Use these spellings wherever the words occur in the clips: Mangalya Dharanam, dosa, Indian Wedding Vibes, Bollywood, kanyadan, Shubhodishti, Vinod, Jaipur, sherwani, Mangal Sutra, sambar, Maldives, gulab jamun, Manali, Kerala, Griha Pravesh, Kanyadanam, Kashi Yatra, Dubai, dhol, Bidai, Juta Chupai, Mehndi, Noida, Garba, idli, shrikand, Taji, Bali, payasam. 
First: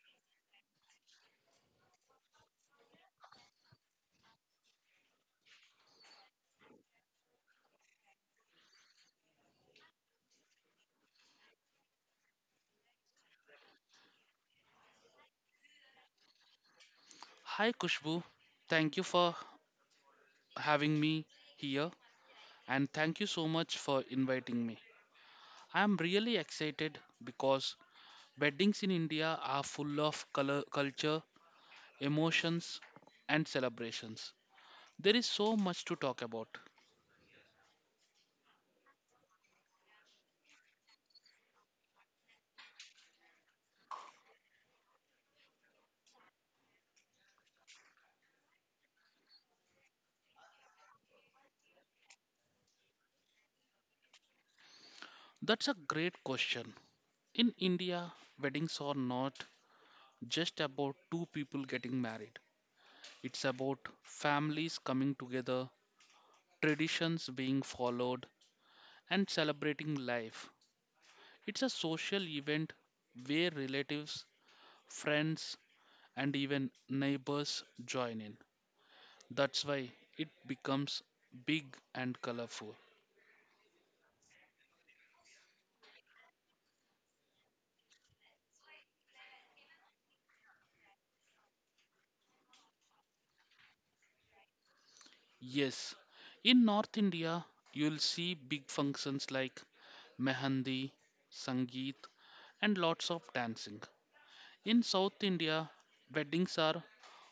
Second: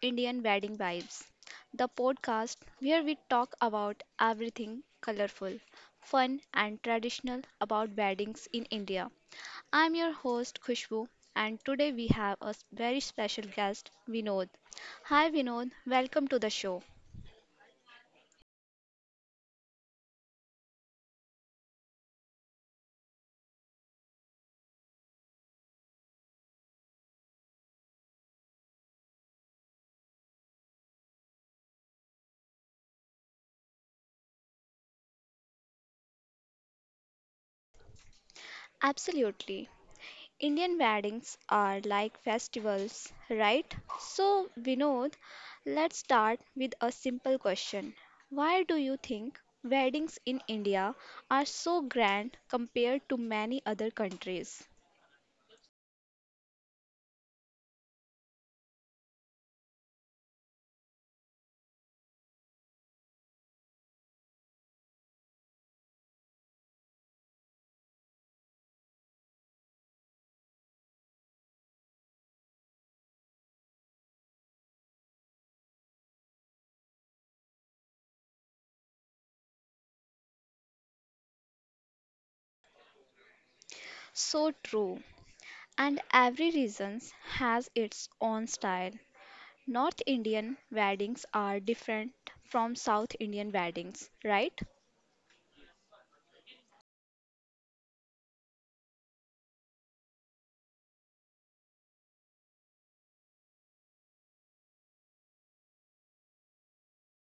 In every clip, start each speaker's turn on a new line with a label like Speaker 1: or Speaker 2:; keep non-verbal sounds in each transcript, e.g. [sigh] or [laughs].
Speaker 1: Indian Wedding Vibes, the podcast where we talk about everything colorful, fun and traditional about weddings in India. I'm your host Khushbu and today we have very special guest Vinod. Hi Vinod, welcome to the show.
Speaker 2: Hi Kushbu, thank you for having me here and thank you so much for inviting me. I am really excited because weddings in India are full of color, culture, emotions, and celebrations. There is so much to talk about.
Speaker 1: Absolutely. Indian weddings are like festivals, right? So, Vinod, let's start with a simple question. Why do you think weddings in India are so grand compared to many other countries?
Speaker 2: That's a great question. In India, weddings are not just about two people getting married, it's about families coming together, traditions being followed, and celebrating life. It's a social event where relatives, friends, and even neighbors join in. That's why it becomes big and colorful.
Speaker 1: So true. And every region has its own style. North Indian weddings are different from South Indian weddings, right?
Speaker 2: Yes, in North India, you'll see big functions like mehandi, sangeet, and lots of dancing. In South India, weddings are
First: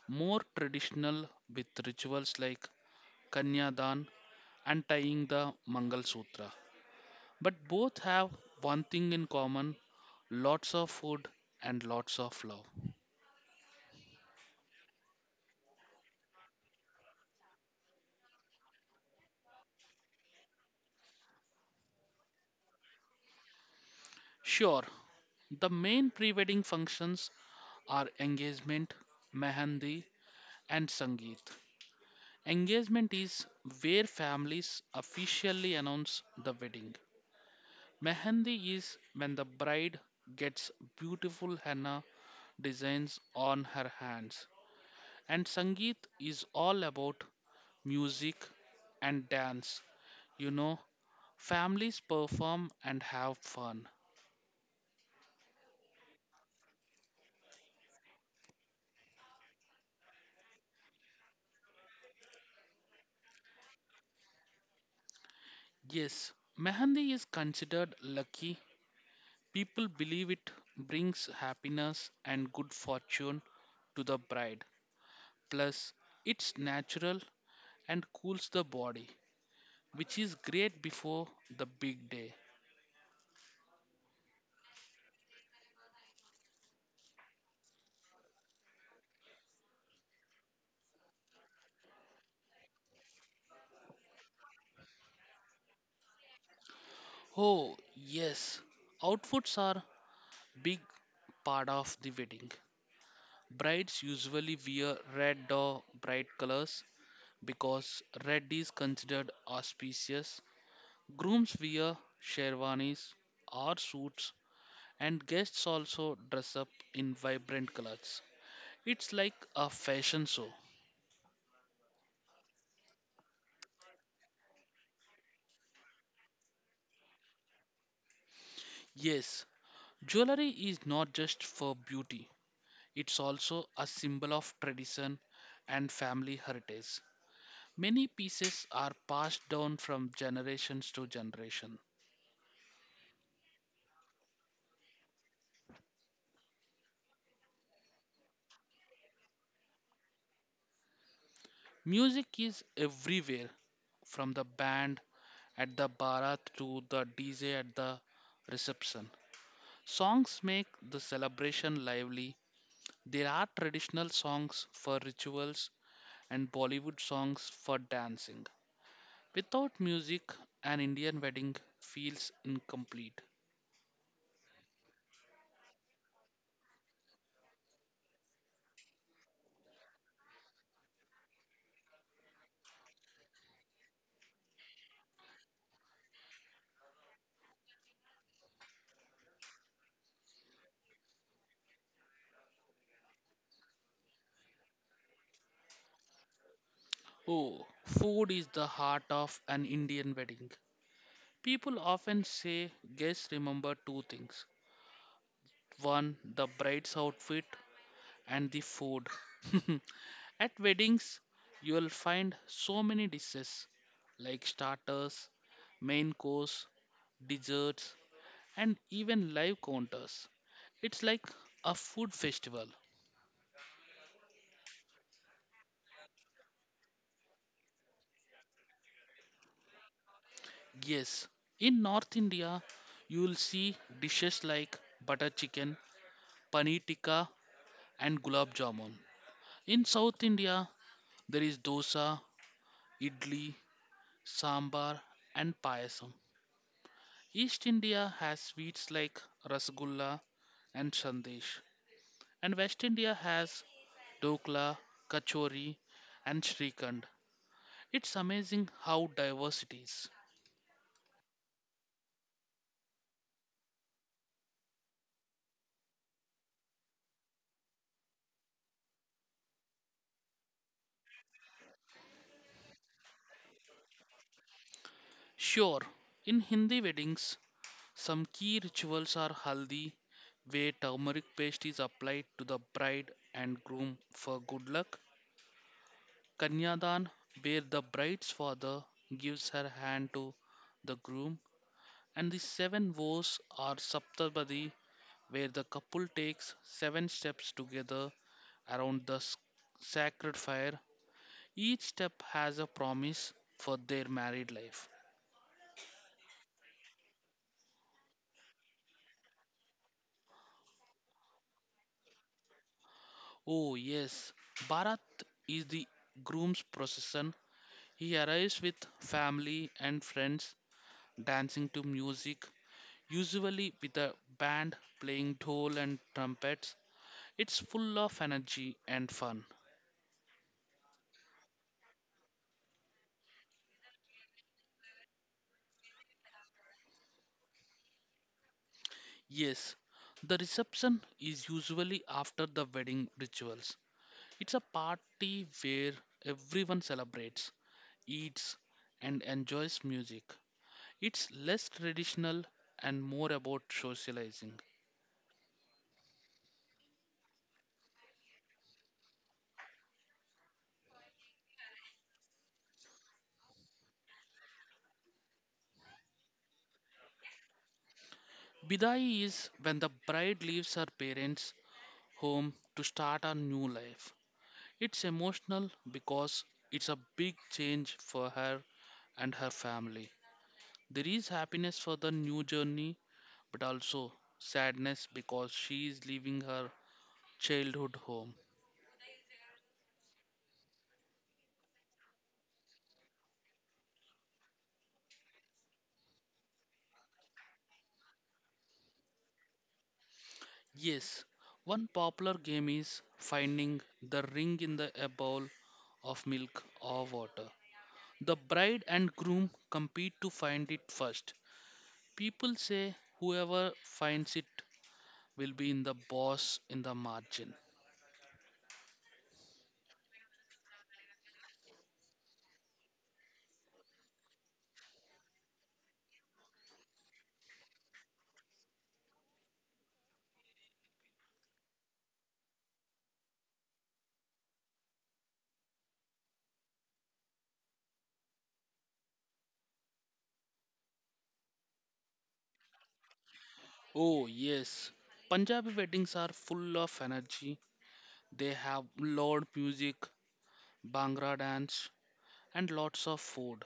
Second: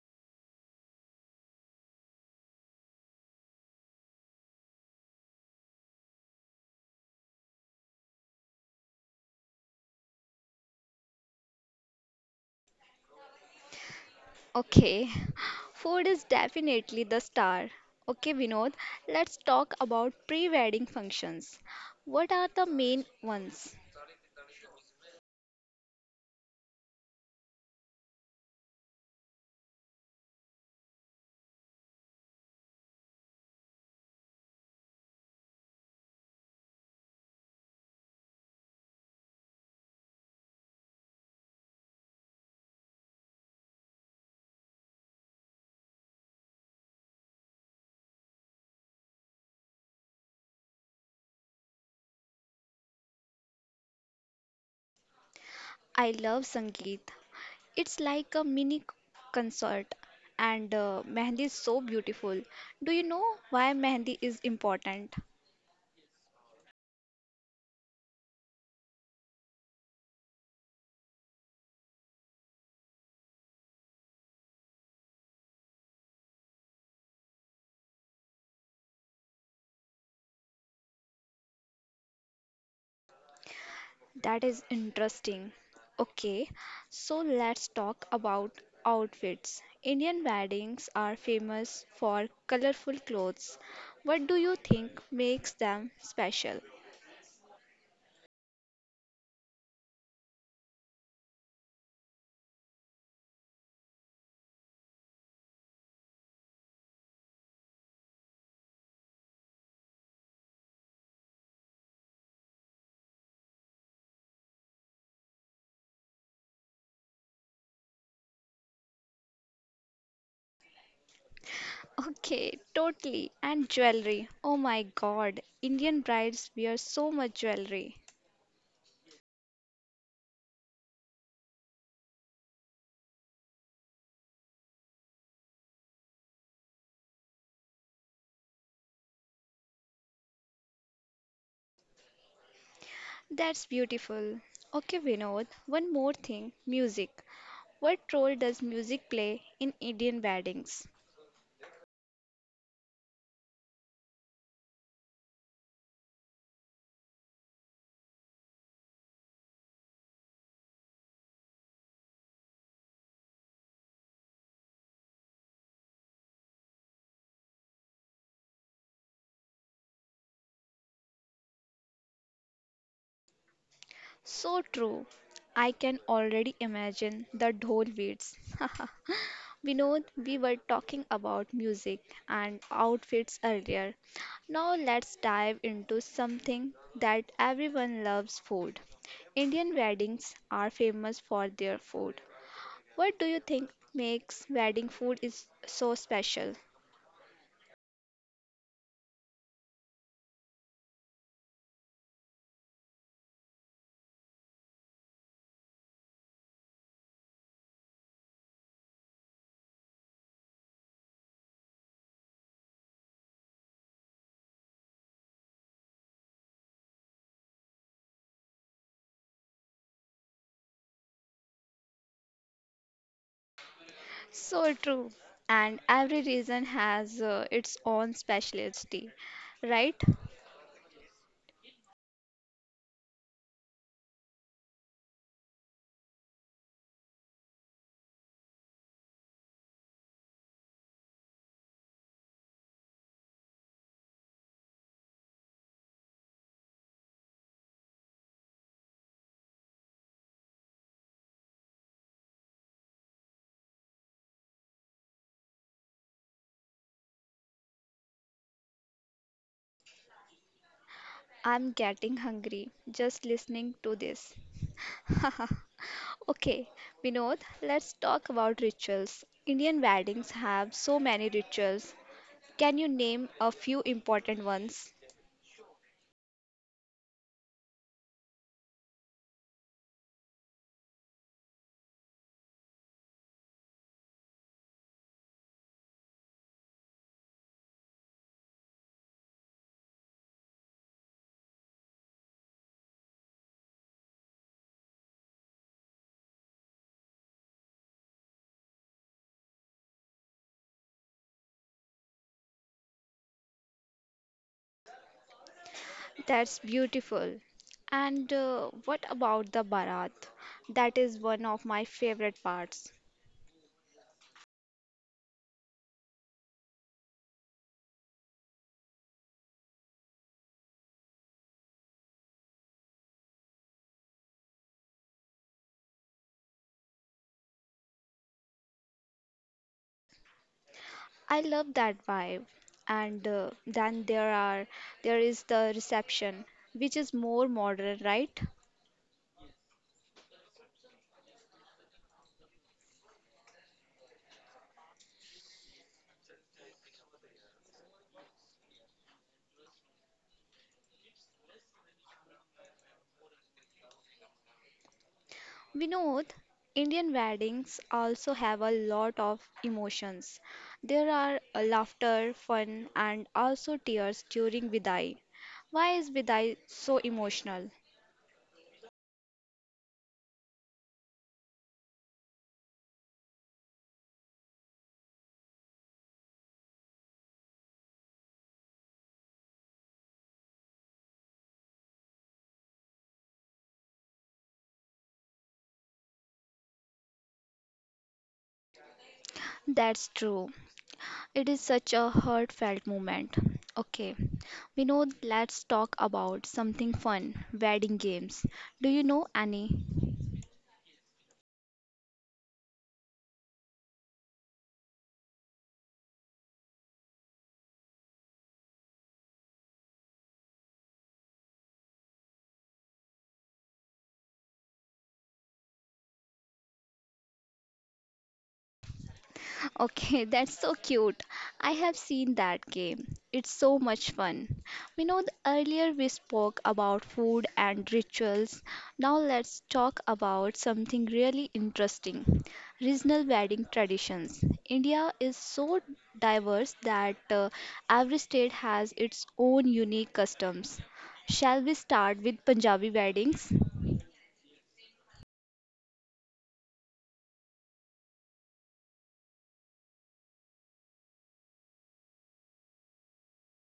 Speaker 2: more traditional with rituals like kanyadan and tying the Mangal Sutra. But both have one thing in common: lots of food and lots of love.
Speaker 1: Okay, [laughs] food is definitely the star. Okay, Vinod, let's talk about pre-wedding functions. What are the main ones?
Speaker 2: Sure, the main pre wedding functions are engagement, mehendi, and sangeet. Engagement is where families officially announce the wedding. Mehendi is when the bride gets beautiful henna designs on her hands. And Sangeet is all about music and dance. You know, families perform and have fun.
Speaker 1: I love Sangeet. It's like a concert, and Mehndi is so beautiful. Do you know why Mehndi is important?
Speaker 2: Yes, Mehndi is considered lucky. People believe it brings happiness and good fortune to the bride. Plus, it's natural and cools the body, which is great before the big day.
Speaker 1: That is interesting. Okay, so let's talk about outfits. Indian weddings are famous for colorful clothes. What do you think makes them special? [laughs]
Speaker 2: Oh, yes, outfits are big part of the wedding. Brides usually wear red or bright colors because red is considered auspicious. Grooms wear sherwanis or suits, and guests also dress up in vibrant colors. It's like a fashion show.
Speaker 1: Okay, totally. And jewelry. Oh my god, Indian brides wear so much jewelry.
Speaker 2: Yes, jewelry is not just for beauty, it's also a symbol of tradition and family heritage. Many pieces are passed down from generations to generations.
Speaker 1: That's beautiful. Okay, Vinod, one more thing music. What role does music play in Indian weddings?
Speaker 2: Music is everywhere, from the band at the barat to the DJ at the reception. Songs make the celebration lively. There are traditional songs for rituals and Bollywood songs for dancing. Without music, an Indian wedding feels incomplete.
Speaker 1: So true. I can already imagine the dhol beats. [laughs] Vinod, we were talking about music and outfits earlier. Now let's dive into something that everyone loves food. Indian weddings are famous for their food. What do you think makes wedding food is so special?
Speaker 2: Oh, food is the heart of an Indian wedding. People often say guests remember two things. One, the bride's outfit, and the food. [laughs] At weddings, you will find so many dishes like starters, main course, desserts, and even live counters. It's like a food festival.
Speaker 1: So true. And every region has its own specialty, right?
Speaker 2: Yes, in North India, you will see dishes like butter chicken, paneer tikka, and gulab jamun. In South India, there is dosa, idli, sambar, and payasam. East India has sweets like rasgulla and sandesh, and West India has dokla, kachori, and shrikand. It's amazing how diverse it is.
Speaker 1: I'm getting hungry just listening to this. [laughs] Okay, Vinod, let's talk about rituals. Indian weddings have so many rituals. Can you name a few important ones?
Speaker 2: Sure, in Hindi weddings, some key rituals are haldi, where turmeric paste is applied to the bride and groom for good luck, kanyadan, where the bride's father gives her hand to the groom, and the seven vows are Saptabadi, where the couple takes seven steps together around the sacred fire. Each step has a promise for their married life.
Speaker 1: That's beautiful. And what about the Bharat? That is one of my favorite parts.
Speaker 2: Oh, yes, Bharat is the groom's procession. He arrives with family and friends dancing to music, usually with a band playing dhol and trumpets. It's full of energy and fun.
Speaker 1: I love that vibe. And then there are there is the reception, which is more modern, right?
Speaker 2: Yes, the reception is usually after the wedding rituals. It's a party where everyone celebrates, eats, and enjoys music. It's less traditional and more about socializing.
Speaker 1: Vinod, Indian weddings also have a lot of emotions. There are laughter, fun, and also tears during Vidai. Why is Vidai so emotional?
Speaker 2: Bidai is when the bride leaves her parents' home to start a new life. It's emotional because it's a big change for her and her family. There is happiness for the new journey, but also sadness because she is leaving her childhood home.
Speaker 1: That's true. It is such a heartfelt moment. Okay, Vinod, let's talk about something fun wedding games. Do you know any?
Speaker 2: Yes, one popular game is finding the ring in the a bowl of milk or water. The bride and groom compete to find it first. People say whoever finds it will be in the boss in the margin.
Speaker 1: Okay, [laughs] that's so cute. I have seen that game. It's so much fun. We know earlier we spoke about food and rituals. Now let's talk about something really interesting. Regional wedding traditions. India is so diverse that every state has its own unique customs. Shall we start with Punjabi weddings?
Speaker 2: Oh, yes. Punjabi weddings are full of energy. They have loud music, Bhangra dance, and lots of food.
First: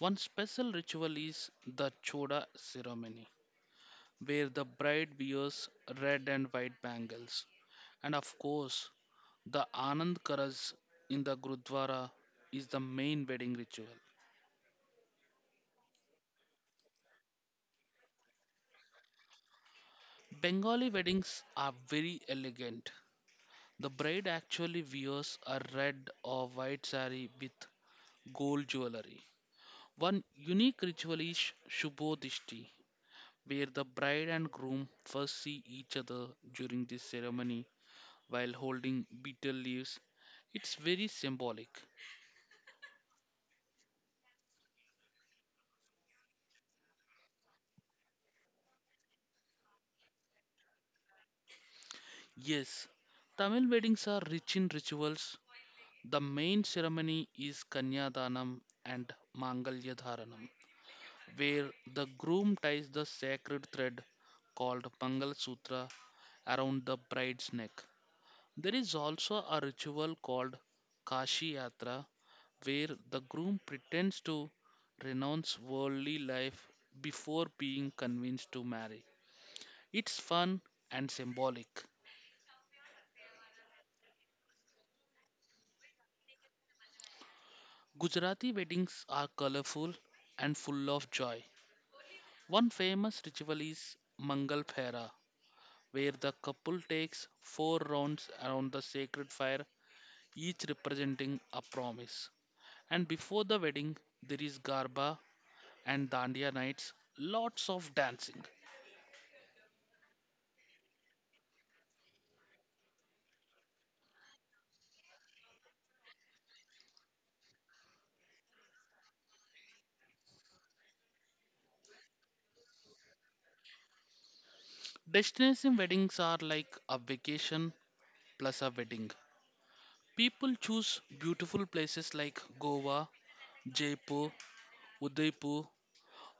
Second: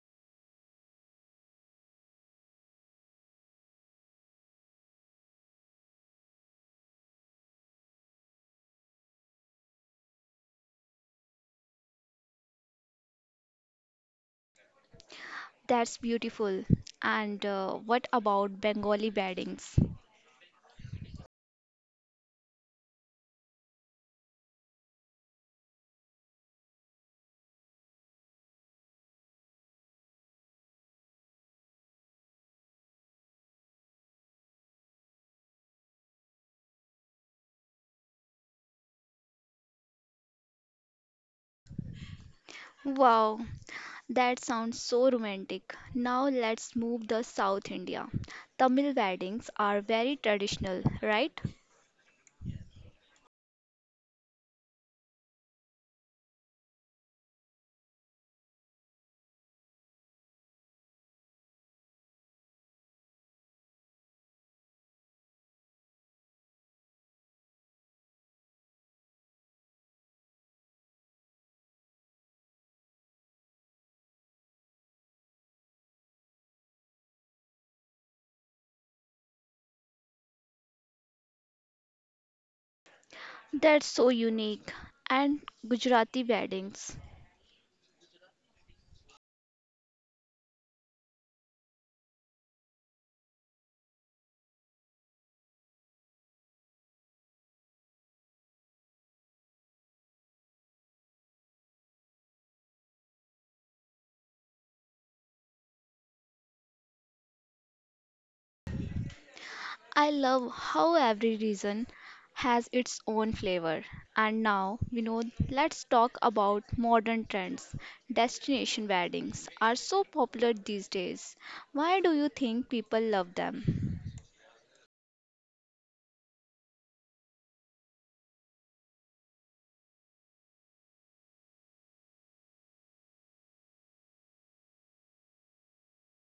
Speaker 2: One special ritual is the Choda ceremony, where the bride wears red and white bangles. And of course, the Anand Karaj in the Gurdwara is the main wedding ritual.
Speaker 1: That's beautiful. And what about Bengali weddings?
Speaker 2: Bengali weddings are very elegant. The bride actually wears a red or white sari with gold jewelry. One unique ritual is Shubhodishti, where the bride and groom first see each other during this ceremony while holding betel leaves. It's very symbolic.
Speaker 1: Wow, that sounds so romantic. Now let's move the South India. Tamil weddings are very traditional, right?
Speaker 2: Yes, Tamil weddings are rich in rituals. The main ceremony is Kanyadanam and Mangalya Dharanam, where the groom ties the sacred thread called Mangal Sutra around the bride's neck. There is also a ritual called Kashi Yatra where the groom pretends to renounce worldly life before being convinced to marry. It's fun and symbolic.
Speaker 1: That's so unique. And Gujarati weddings.
Speaker 2: Gujarati weddings are colorful and full of joy. One famous ritual is Mangal Phera, where the couple takes four rounds around the sacred fire, each representing a promise. And before the wedding, there is Garba, and Dandiya nights, lots of dancing.
Speaker 1: I love how every region has its own flavor. And now, we know, let's talk about modern trends. Destination weddings are so popular these days. Why do you think people love them?
Speaker 2: Destination weddings are like a vacation plus a wedding. People choose beautiful places like Goa, Jaipur, Udaipur,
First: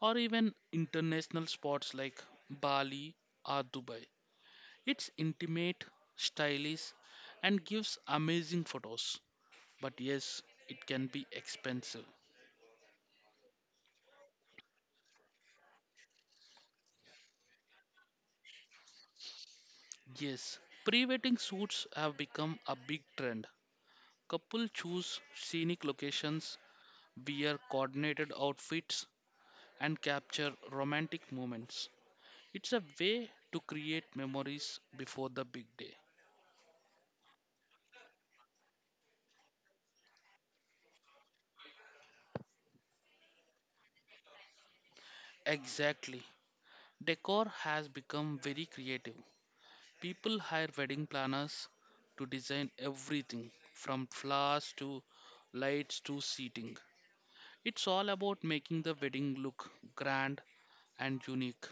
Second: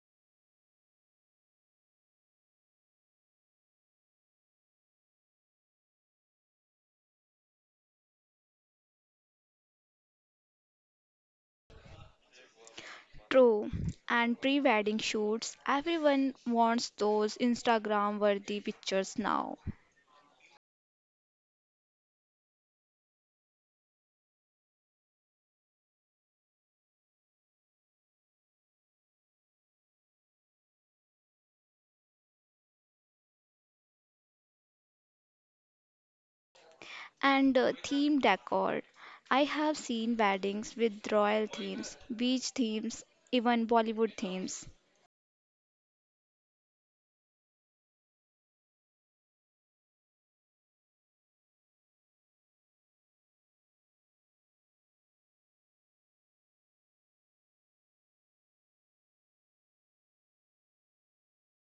Speaker 2: or even international spots like Bali or Dubai. It's intimate, stylish, and gives amazing photos. But yes, it can be expensive.
Speaker 1: True. And pre wedding shoots, everyone wants those Instagram worthy pictures now.
Speaker 2: Yes, pre wedding suits have become a big trend. Couple choose scenic locations, wear coordinated outfits, and capture romantic moments. It's a way to create memories before the big day.
Speaker 1: And theme decor. I have seen weddings with royal themes, beach themes, even Bollywood themes.
Speaker 2: Exactly. Decor has become very creative. People hire wedding planners to design everything from flowers to lights to seating. It's all about making the wedding look grand and unique.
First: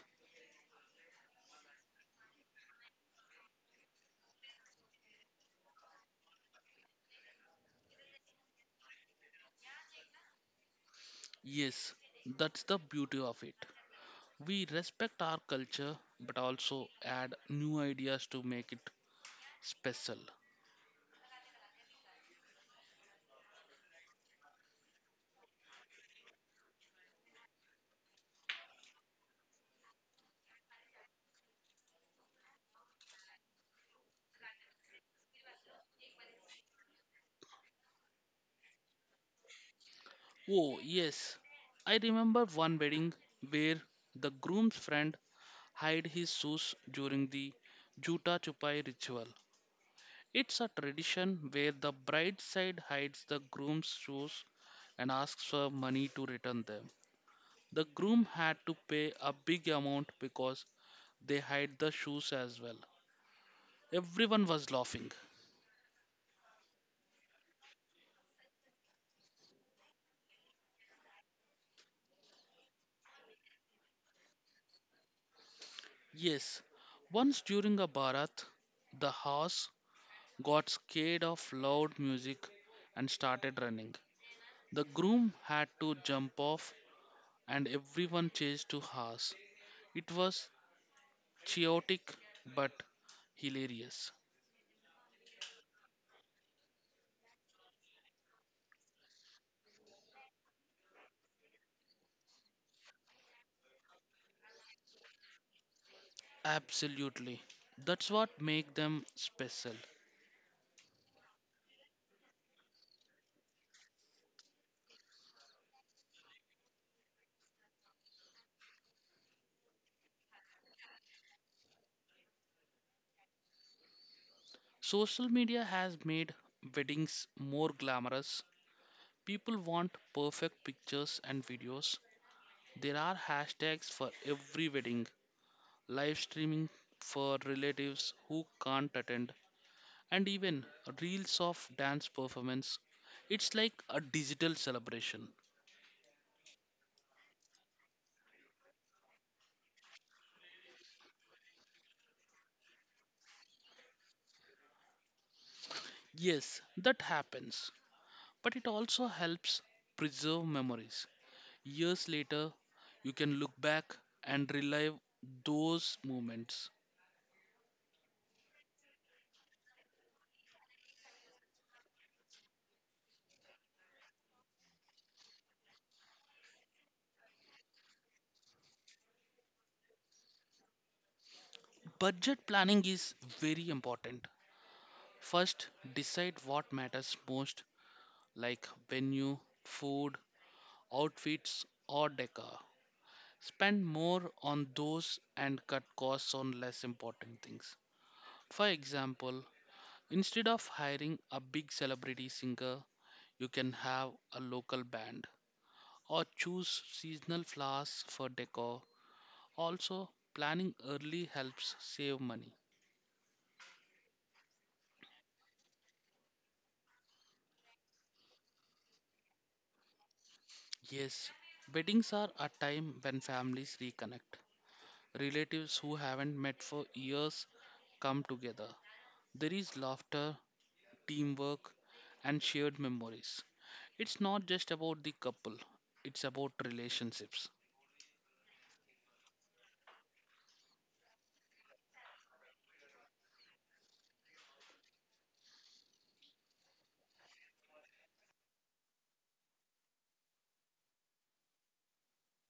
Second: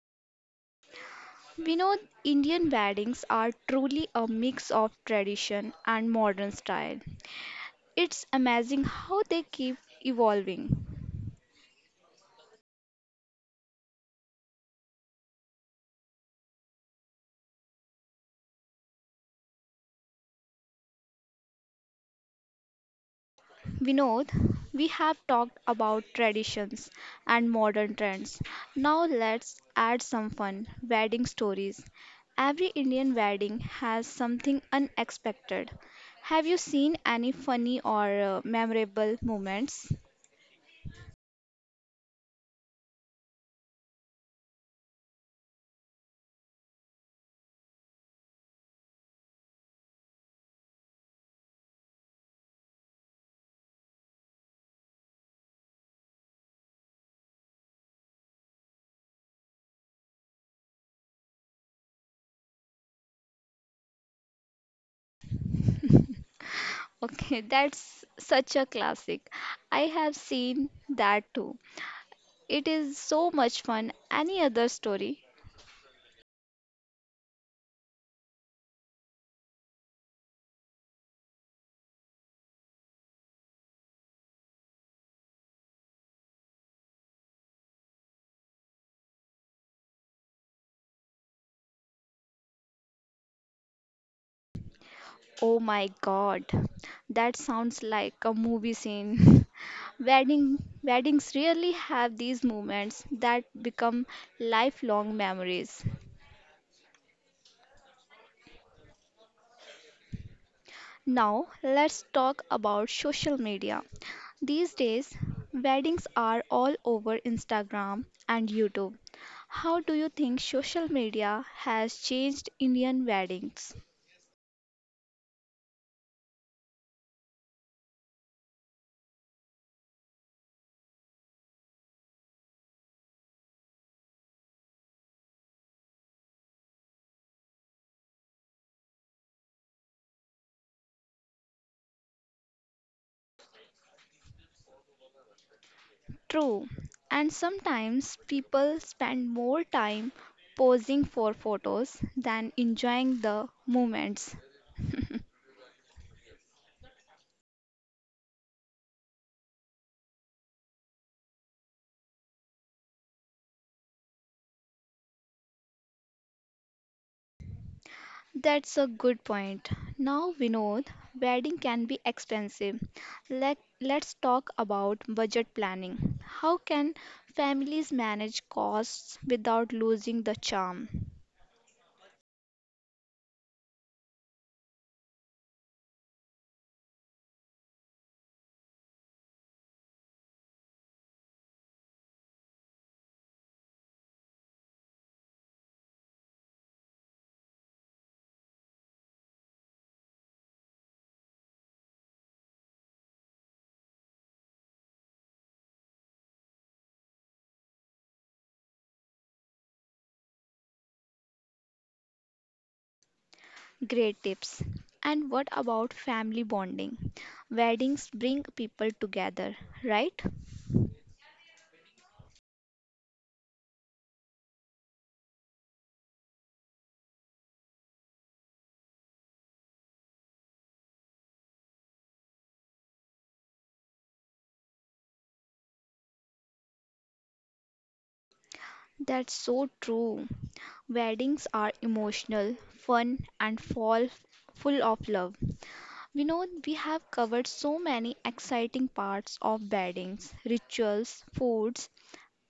Speaker 1: We know Indian weddings are truly a mix of tradition and modern style. It's amazing how they keep evolving.
Speaker 2: Yes, that's the beauty of it. We respect our culture but also add new ideas to make it special.
Speaker 1: Vinod, we have talked about traditions and modern trends. Now let's add some fun wedding stories. Every Indian wedding has something unexpected. Have you seen any funny or memorable moments?
Speaker 2: Oh, yes. I remember one wedding where the groom's friend hid his shoes during the Juta Chupai ritual. It's a tradition where the bride's side hides the groom's shoes and asks for money to return them. The groom had to pay a big amount because they hide the shoes as well. Everyone was laughing.
Speaker 1: [laughs] Okay, that's such a classic. I have seen that too. It is so much fun. Any other story?
Speaker 2: Yes, once during a Bharat, the horse got scared of loud music and started running. The groom had to jump off, and everyone chased to horse. It was chaotic but hilarious.
Speaker 1: Oh my god, that sounds like a movie scene. [laughs] Weddings really have these moments that become lifelong memories.
Speaker 2: Absolutely. That's what make them special.
Speaker 1: Now, let's talk about social media. These days, weddings are all over Instagram and YouTube. How do you think social media has changed Indian weddings?
Speaker 2: Social media has made weddings more glamorous. People want perfect pictures and videos. There are hashtags for every wedding, live streaming for relatives who can't attend, and even reels of dance performance. It's like a digital celebration.
Speaker 1: True, and sometimes people spend more time posing for photos than enjoying the moments. [laughs]
Speaker 2: Yes, that happens, but it also helps preserve memories. Years later, you can look back and relive those moments.
Speaker 1: That's a good point. Now, Vinod, wedding can be expensive. Let's talk about budget planning. How can families manage costs without losing the charm?
Speaker 2: Budget planning is very important. First, decide what matters most, like venue, food, outfits, or decor. Spend more on those and cut costs on less important things. For example, instead of hiring a big celebrity singer, you can have a local band or choose seasonal flowers for decor. Also, planning early helps save money.
Speaker 1: Great tips. And what about family bonding? Weddings bring people together, right?
Speaker 2: Yes, weddings are a time when families reconnect. Relatives who haven't met for years come together. There is laughter, teamwork, and shared memories. It's not just about the couple, it's about relationships.
Speaker 1: That's so true. Weddings are emotional, fun, and fall full of love. We know we have covered so many exciting parts of weddings, rituals, foods,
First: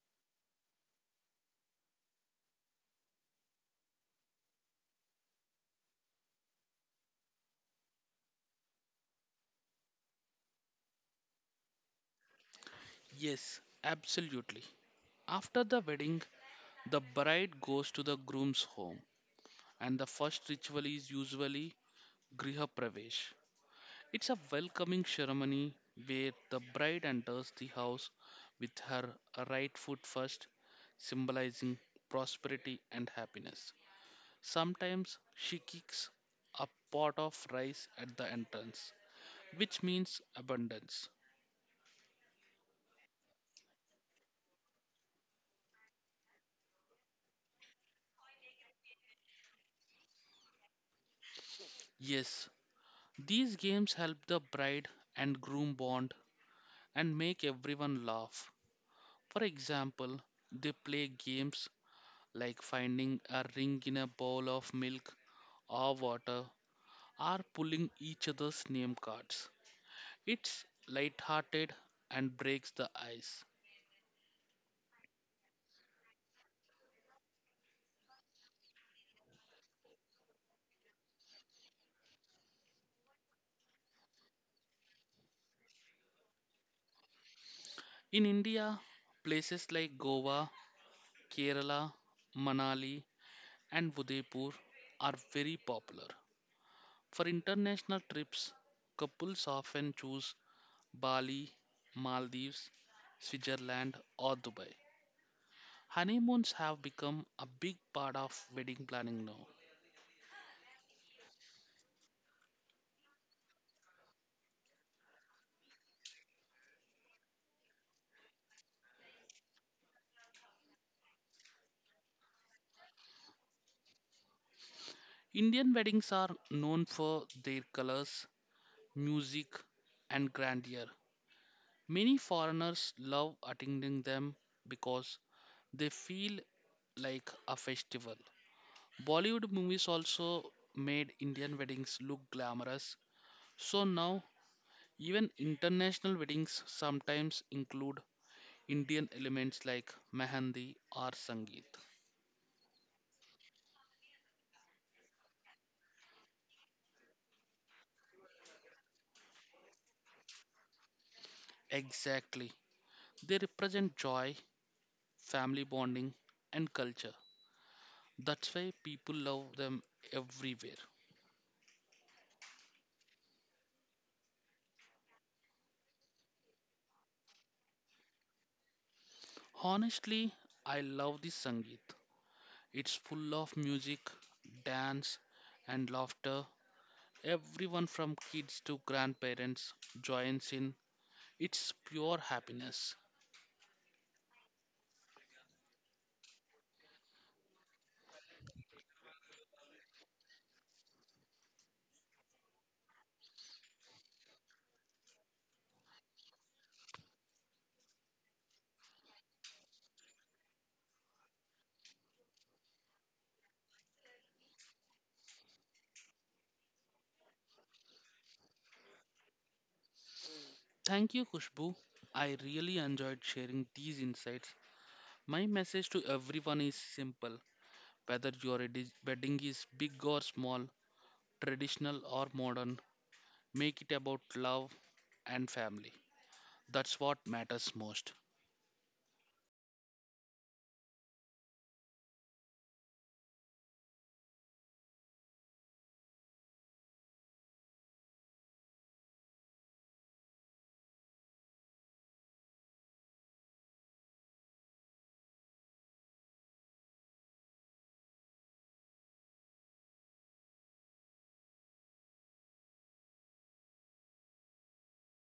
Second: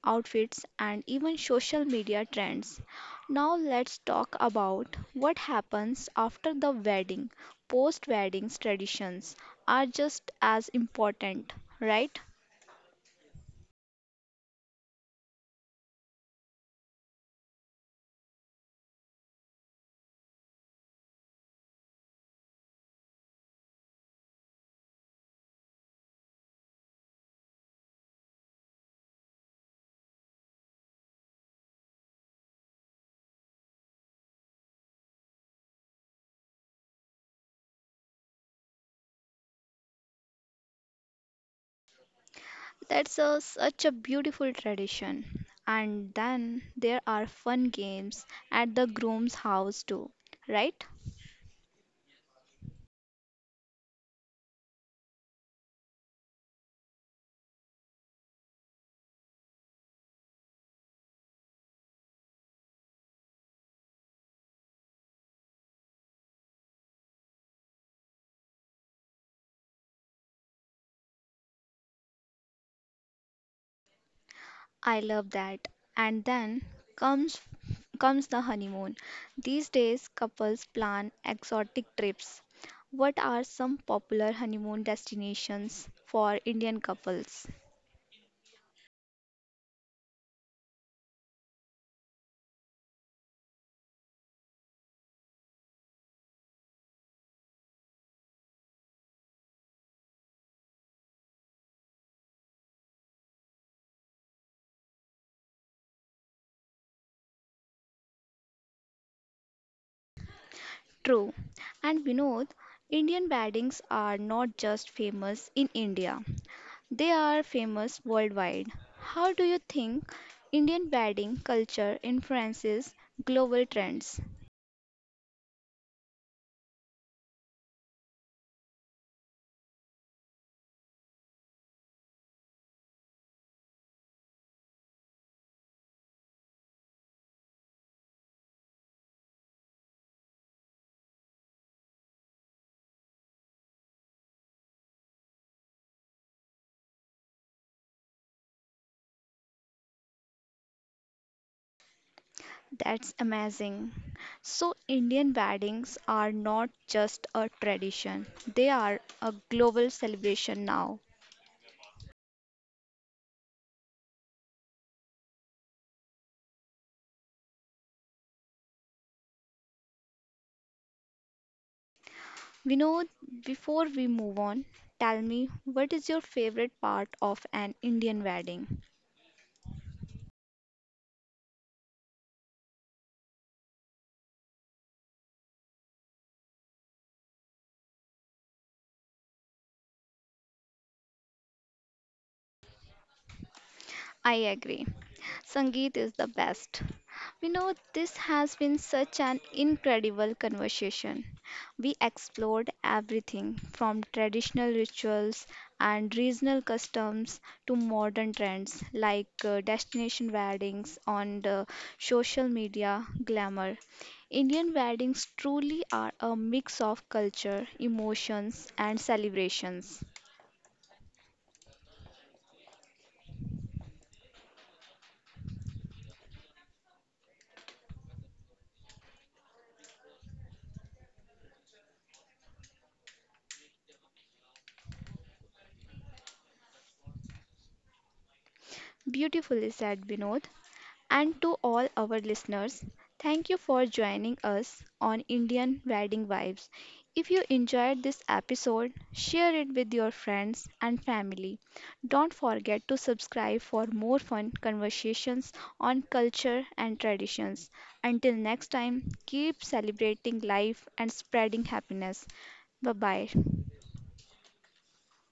Speaker 1: outfits, and even social media trends. Now let's talk about what happens after the wedding. Post-weddings traditions are just as important, right?
Speaker 2: Yes, absolutely. After the wedding, the bride goes to the groom's home, and the first ritual is usually Griha Pravesh. It's a welcoming ceremony where the bride enters the house with her right foot first, symbolizing prosperity and happiness. Sometimes she kicks a pot of rice at the entrance, which means abundance.
Speaker 1: That's such a beautiful tradition. And then there are fun games at the groom's house too, right?
Speaker 2: Yes, these games help the bride and groom bond and make everyone laugh. For example, they play games like finding a ring in a bowl of milk or water or pulling each other's name cards. It's lighthearted and breaks the ice.
Speaker 1: I love that. And then comes comes the honeymoon. These days couples plan exotic trips. What are some popular honeymoon destinations for Indian couples?
Speaker 2: In India, places like Goa, Kerala, Manali, and Udaipur are very popular. For international trips, couples often choose Bali, Maldives, Switzerland, or Dubai. Honeymoons have become a big part of wedding planning now.
Speaker 1: True. And Vinod, Indian weddings are not just famous in India. They are famous worldwide. How do you think Indian wedding culture influences global trends?
Speaker 2: Indian weddings are known for their colors, music, and grandeur. Many foreigners love attending them because they feel like a festival. Bollywood movies also made Indian weddings look glamorous. So now, even international weddings sometimes include Indian elements like mehndi or sangeet.
Speaker 1: That's amazing. So, Indian weddings are not just a tradition, they are a global celebration now.
Speaker 2: Exactly. They represent joy, family bonding, and culture. That's why people love them everywhere.
Speaker 1: Vinod, before we move on, tell me what is your favorite part of an Indian wedding?
Speaker 2: Honestly, I love the sangeet. It's full of music, dance, and laughter. Everyone from kids to grandparents joins in. It's pure happiness.
Speaker 1: I agree. Sangeet is the best. We know this has been such an incredible conversation. We explored everything from traditional rituals and regional customs to modern trends like destination weddings on the social media glamour. Indian weddings truly are a mix of culture, emotions, and celebrations.
Speaker 2: Thank you, Kushbu. I really enjoyed sharing these insights. My message to everyone is simple: whether your wedding is big or small, traditional or modern, make it about love and family. That's what matters most.
Speaker 1: Beautifully said, Vinod, and to all our listeners. Thank you for joining us on Indian Wedding Vibes. If you enjoyed this episode, share it with your friends and family. Don't forget to subscribe for more fun conversations on culture and traditions. Until next time, keep celebrating life and spreading happiness. Bye bye.